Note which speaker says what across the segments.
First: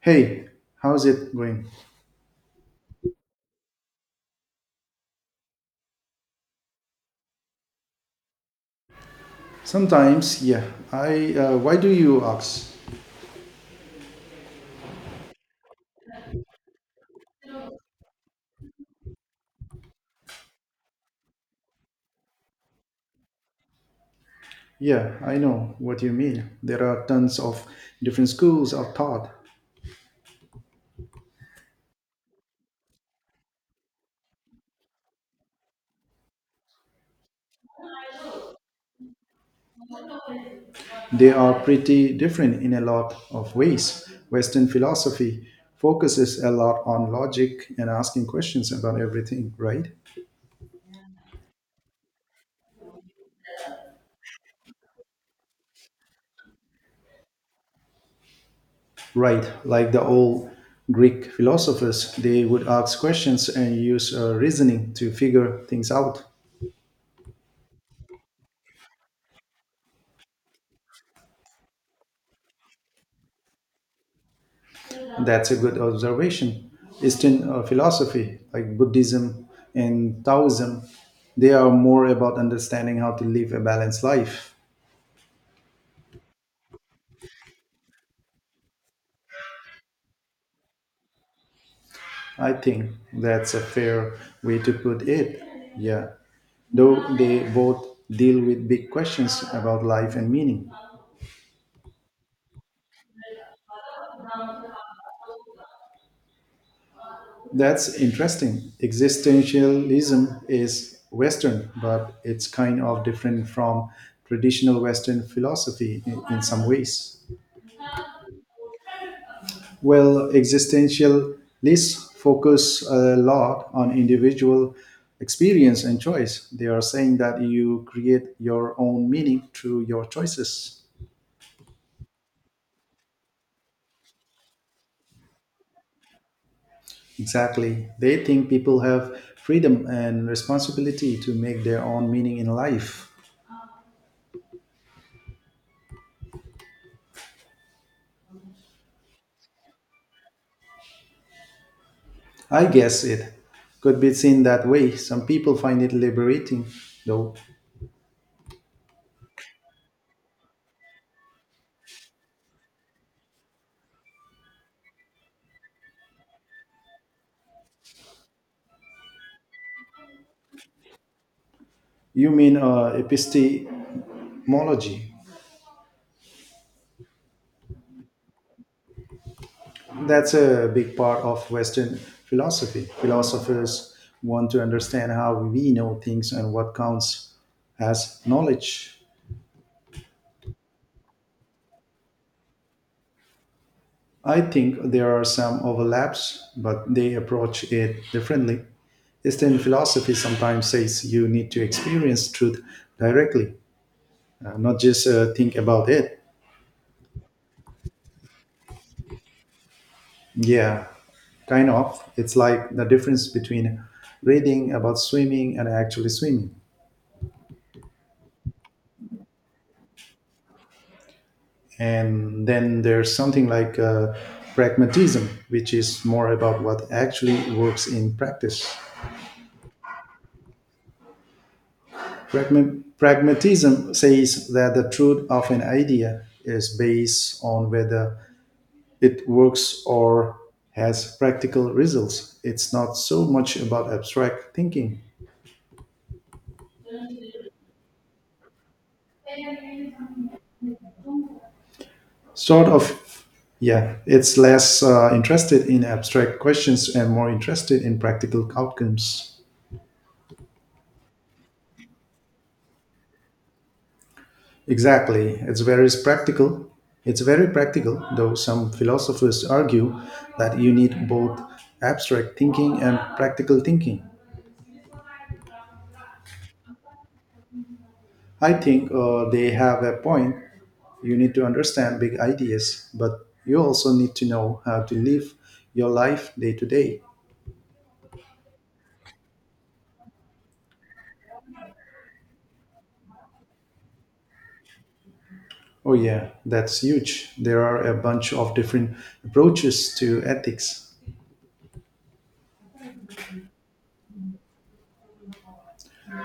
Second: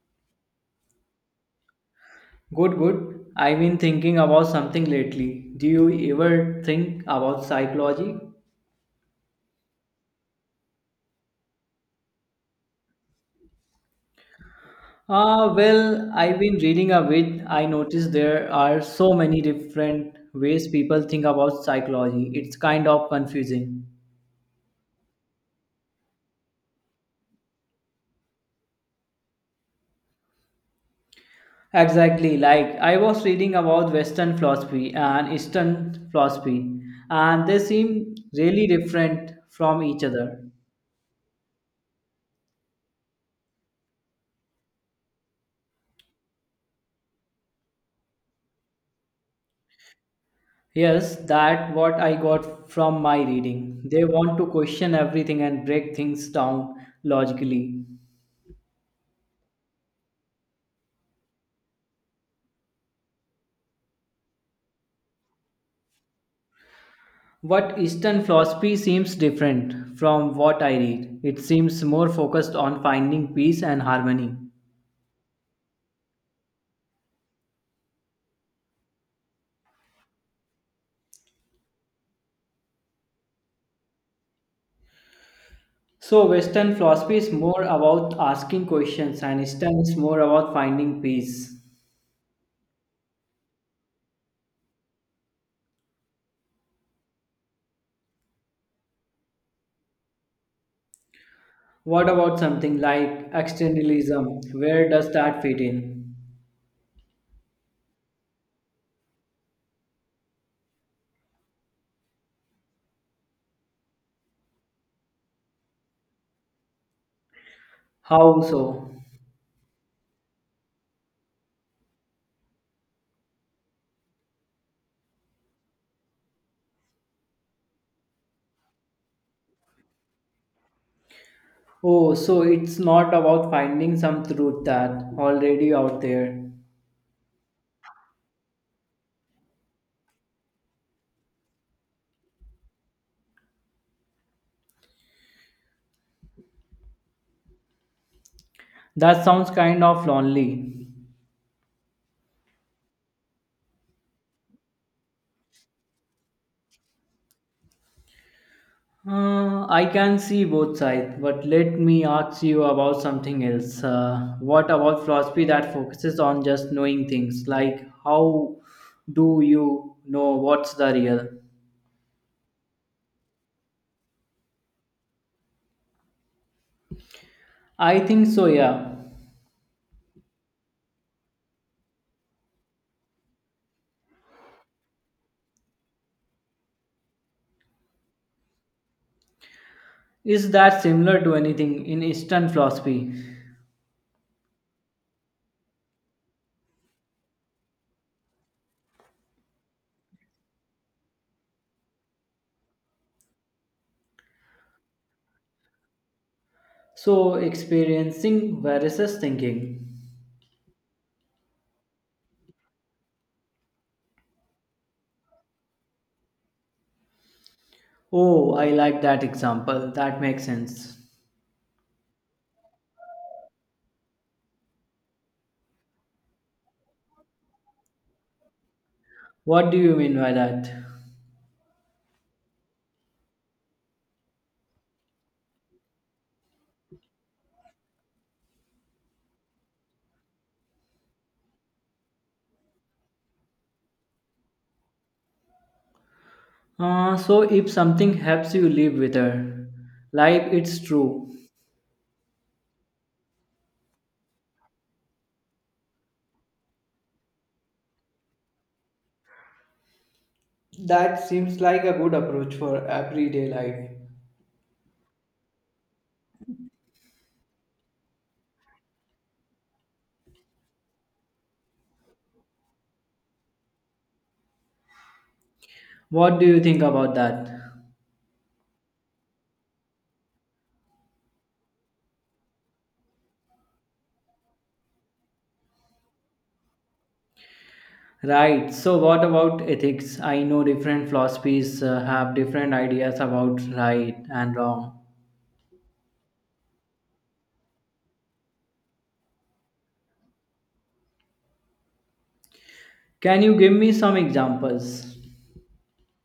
Speaker 1: Hey, how's it going?
Speaker 2: Good, good. I've been thinking about something lately. Do you ever think about psychology?
Speaker 1: Sometimes, yeah. I. Why do you ask?
Speaker 2: Ah, well, I've been reading a bit. I noticed there are so many different ways people think about psychology. It's kind of confusing.
Speaker 1: Yeah, I know what you mean. There are tons of different schools of thought.
Speaker 2: Exactly. Like I was reading about Western philosophy and Eastern philosophy, and they seem really different from each other.
Speaker 1: They are pretty different in a lot of ways. Western philosophy focuses a lot on logic and asking questions about everything, right?
Speaker 2: Yes, that what I got from my reading. They want to question everything and break things down logically.
Speaker 1: Right, like the old Greek philosophers, they would ask questions and use reasoning to figure things out.
Speaker 2: What Eastern philosophy seems different from what I read. It seems more focused on finding peace and harmony.
Speaker 1: That's a good observation. Eastern philosophy, like Buddhism and Taoism, they are more about understanding how to live a balanced life.
Speaker 2: So Western philosophy is more about asking questions and Eastern is more about finding peace.
Speaker 1: I think that's a fair way to put it. Yeah. Though they both deal with big questions about life and meaning.
Speaker 2: What about something like externalism? Where does that fit in?
Speaker 1: That's interesting. Existentialism is Western, but it's kind of different from traditional Western philosophy in some ways.
Speaker 2: How so?
Speaker 1: Well, existentialists focus a lot on individual experience and choice. They are saying that you create your own meaning through your choices.
Speaker 2: Oh, so it's not about finding some truth that already out there.
Speaker 1: Exactly. They think people have freedom and responsibility to make their own meaning in life.
Speaker 2: That sounds kind of lonely.
Speaker 1: I guess it could be seen that way. Some people find it liberating, though.
Speaker 2: I can see both sides, but let me ask you about something else. What about philosophy that focuses on just knowing things? Like, how do you know what's the real?
Speaker 1: You mean epistemology?
Speaker 2: I think so, yeah.
Speaker 1: That's a big part of Western philosophy. Philosophers want to understand how we know things and what counts as knowledge.
Speaker 2: Is that similar to anything in Eastern philosophy?
Speaker 1: I think there are some overlaps, but they approach it differently. Eastern philosophy sometimes says you need to experience truth directly, not just think about it.
Speaker 2: So, experiencing versus thinking.
Speaker 1: Yeah, kind of. It's like the difference between reading about swimming and actually swimming.
Speaker 2: Oh, I like that example. That makes sense.
Speaker 1: And then there's something like pragmatism, which is more about what actually works in practice.
Speaker 2: What do you mean by that?
Speaker 1: Pragmatism says that the truth of an idea is based on whether it works or has practical results. It's not so much about abstract thinking.
Speaker 2: So, if something helps you live with her, like it's true.
Speaker 1: Sort of, yeah. It's less interested in abstract questions and more interested in practical outcomes.
Speaker 2: That seems like a good approach for everyday life.
Speaker 1: Exactly. It's very practical. It's very practical, though some philosophers argue that you need both abstract thinking and practical thinking.
Speaker 2: What do you think about that?
Speaker 1: I think they have a point. You need to understand big ideas, but you also need to know how to live your life day to day.
Speaker 2: Right, so what about ethics? I know different philosophies have different ideas about right and wrong.
Speaker 1: Oh, yeah, that's huge. There are a bunch of different approaches to ethics.
Speaker 2: Can you give me some examples?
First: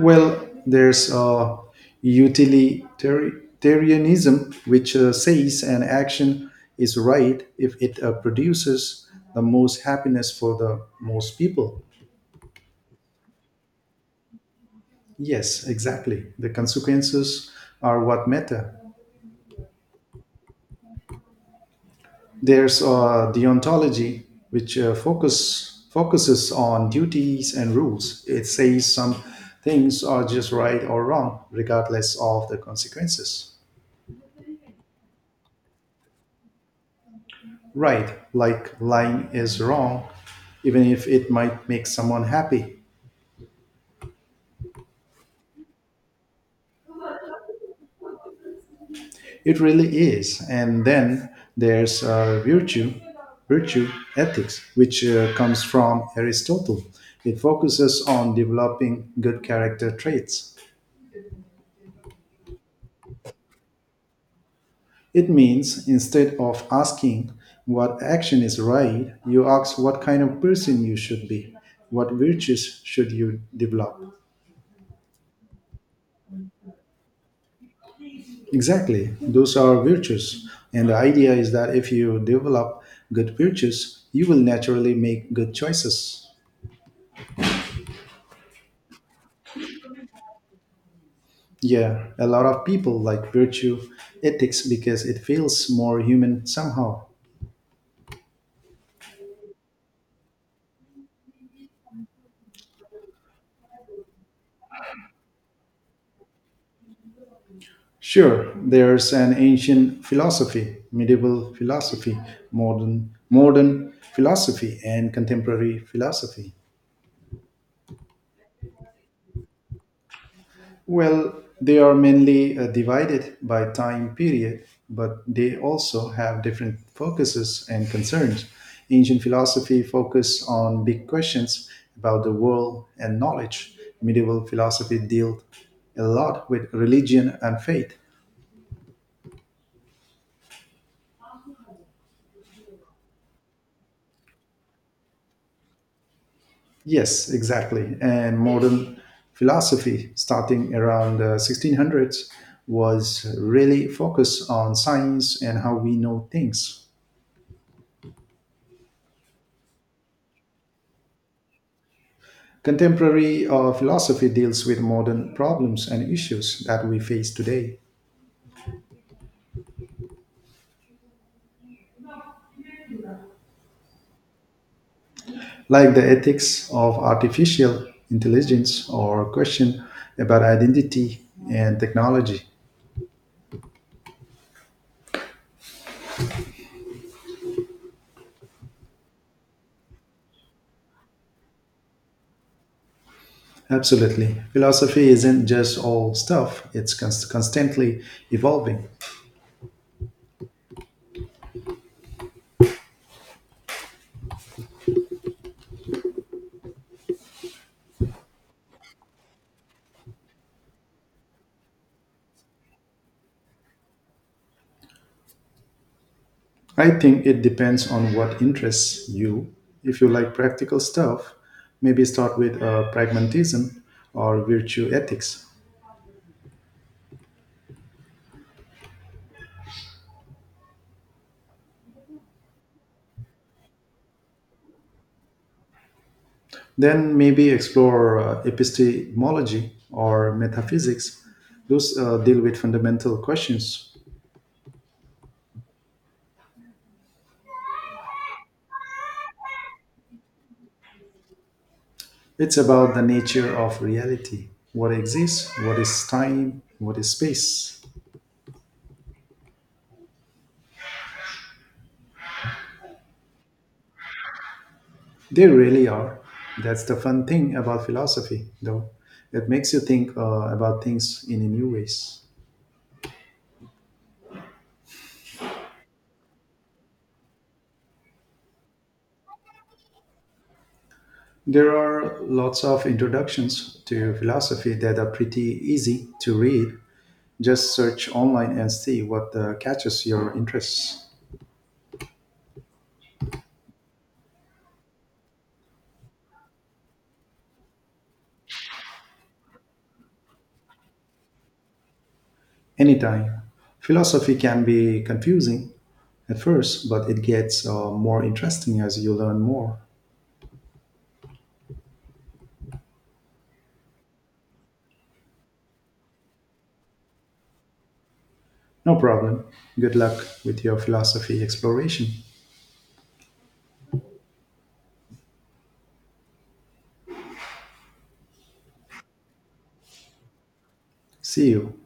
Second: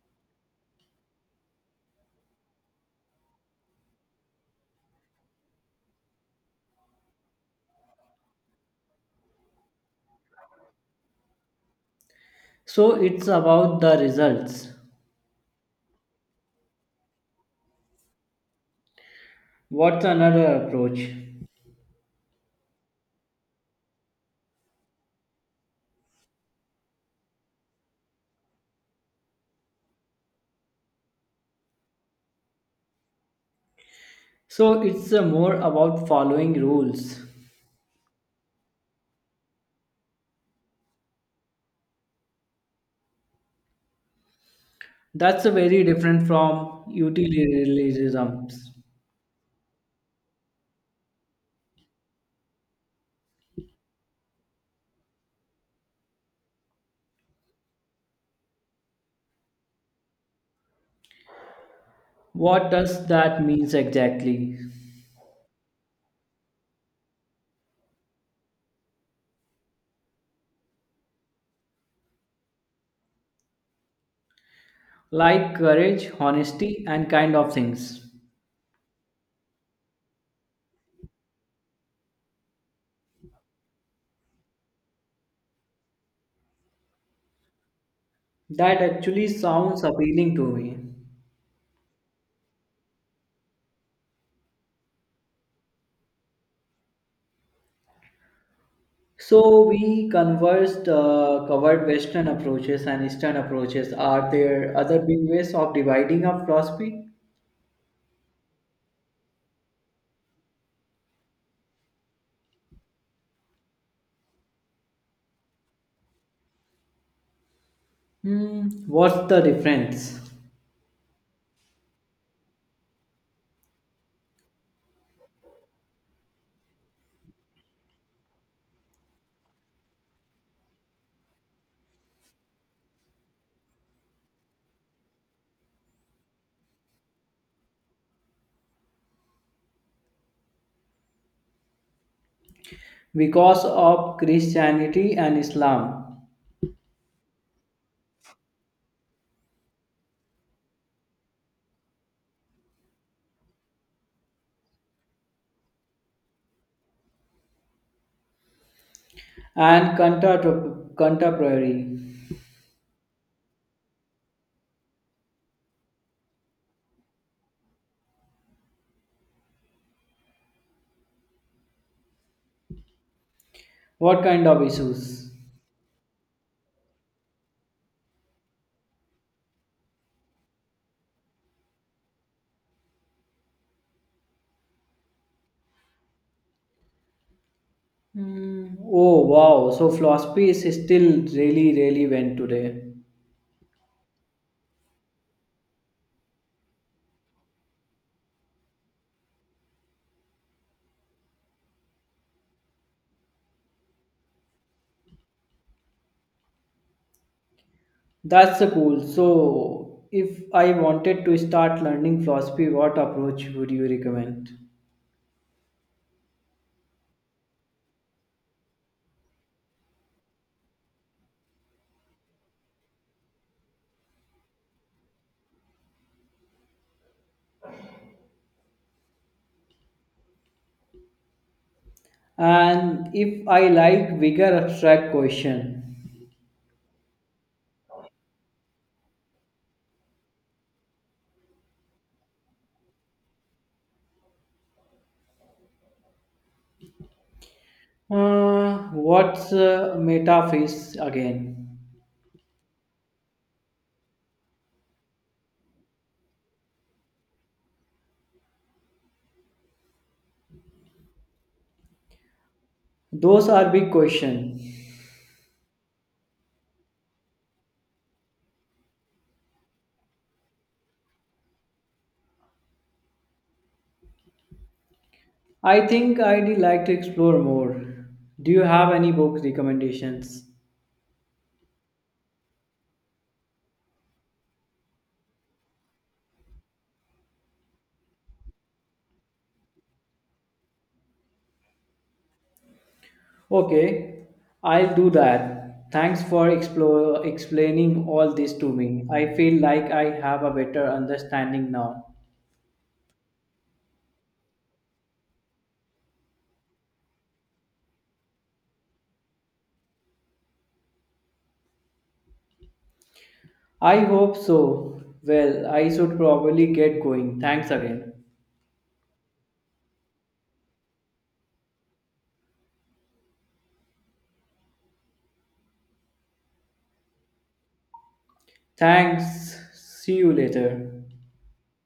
Speaker 1: Well, there's utilitarianism, which says an action is right if it produces the most happiness for the most people.
Speaker 2: So, it's about the results.
Speaker 1: Yes, exactly. The consequences are what matter.
Speaker 2: What's another approach?
Speaker 1: There's deontology, which focuses on duties and rules. It says some things are just right or wrong, regardless of the consequences.
Speaker 2: So it's more about following rules.
Speaker 1: Right, like lying is wrong, even if it might make someone happy.
Speaker 2: That's a very different from utilitarianism.
Speaker 1: It really is. And then there's virtue ethics, which comes from Aristotle. It focuses on developing good character traits.
Speaker 2: What does that means exactly?
Speaker 1: It means instead of asking what action is right, you ask what kind of person you should be, what virtues should you develop.
Speaker 2: Like courage, honesty, and kind of things.
Speaker 1: Exactly. Those are virtues. And the idea is that if you develop good virtues, you will naturally make good choices.
Speaker 2: That actually sounds appealing to me.
Speaker 1: Yeah, a lot of people like virtue ethics because it feels more human somehow.
Speaker 2: So we covered Western approaches and Eastern approaches. Are there other big ways of dividing up philosophy?
Speaker 1: Sure, there's an ancient philosophy, medieval philosophy, modern philosophy and contemporary philosophy.
Speaker 2: Hmm, what's the difference?
Speaker 1: Well, they are mainly divided by time period, but they also have different focuses and concerns. Ancient philosophy focused on big questions about the world and knowledge. Medieval philosophy dealt a lot with religion and faith.
Speaker 2: Because of Christianity and Islam.
Speaker 1: Yes, exactly. And modern philosophy, starting around the 1600s, was really focused on science and how we know things.
Speaker 2: And contemporary.
Speaker 1: Contemporary philosophy deals with modern problems and issues that we face today,
Speaker 2: What kind of issues?
Speaker 1: like the ethics of artificial intelligence or question about identity and technology.
Speaker 2: Oh wow, so philosophy is still really relevant today.
Speaker 1: Absolutely. Philosophy isn't just all stuff, it's constantly evolving.
Speaker 2: That's so cool. So, if I wanted to start learning philosophy, what approach would you recommend?
Speaker 1: I think it depends on what interests you. If you like practical stuff, maybe start with pragmatism or virtue ethics.
Speaker 2: And if I like bigger abstract question,
Speaker 1: Then maybe explore epistemology or metaphysics. Those deal with fundamental questions.
Speaker 2: what's metaphase again?
Speaker 1: It's about the nature of reality, what exists, what is time, what is space.
Speaker 2: Those are big questions.
Speaker 1: They really are. That's the fun thing about philosophy, though. It makes you think about things in new ways.
Speaker 2: I think I'd like to explore more. Do you have any book recommendations?
Speaker 1: There are lots of introductions to philosophy that are pretty easy to read. Just search online and see what catches your interest.
Speaker 2: Okay, I'll do that. Thanks for explaining all this to me. I feel like I have a better understanding now.
Speaker 1: Anytime. Philosophy can be confusing at first, but it gets more interesting as you learn more.
Speaker 2: I hope so. Well, I should probably get going. Thanks again.
Speaker 1: No problem. Good luck with your philosophy exploration.
Speaker 2: Thanks. See you later.
Speaker 1: See you.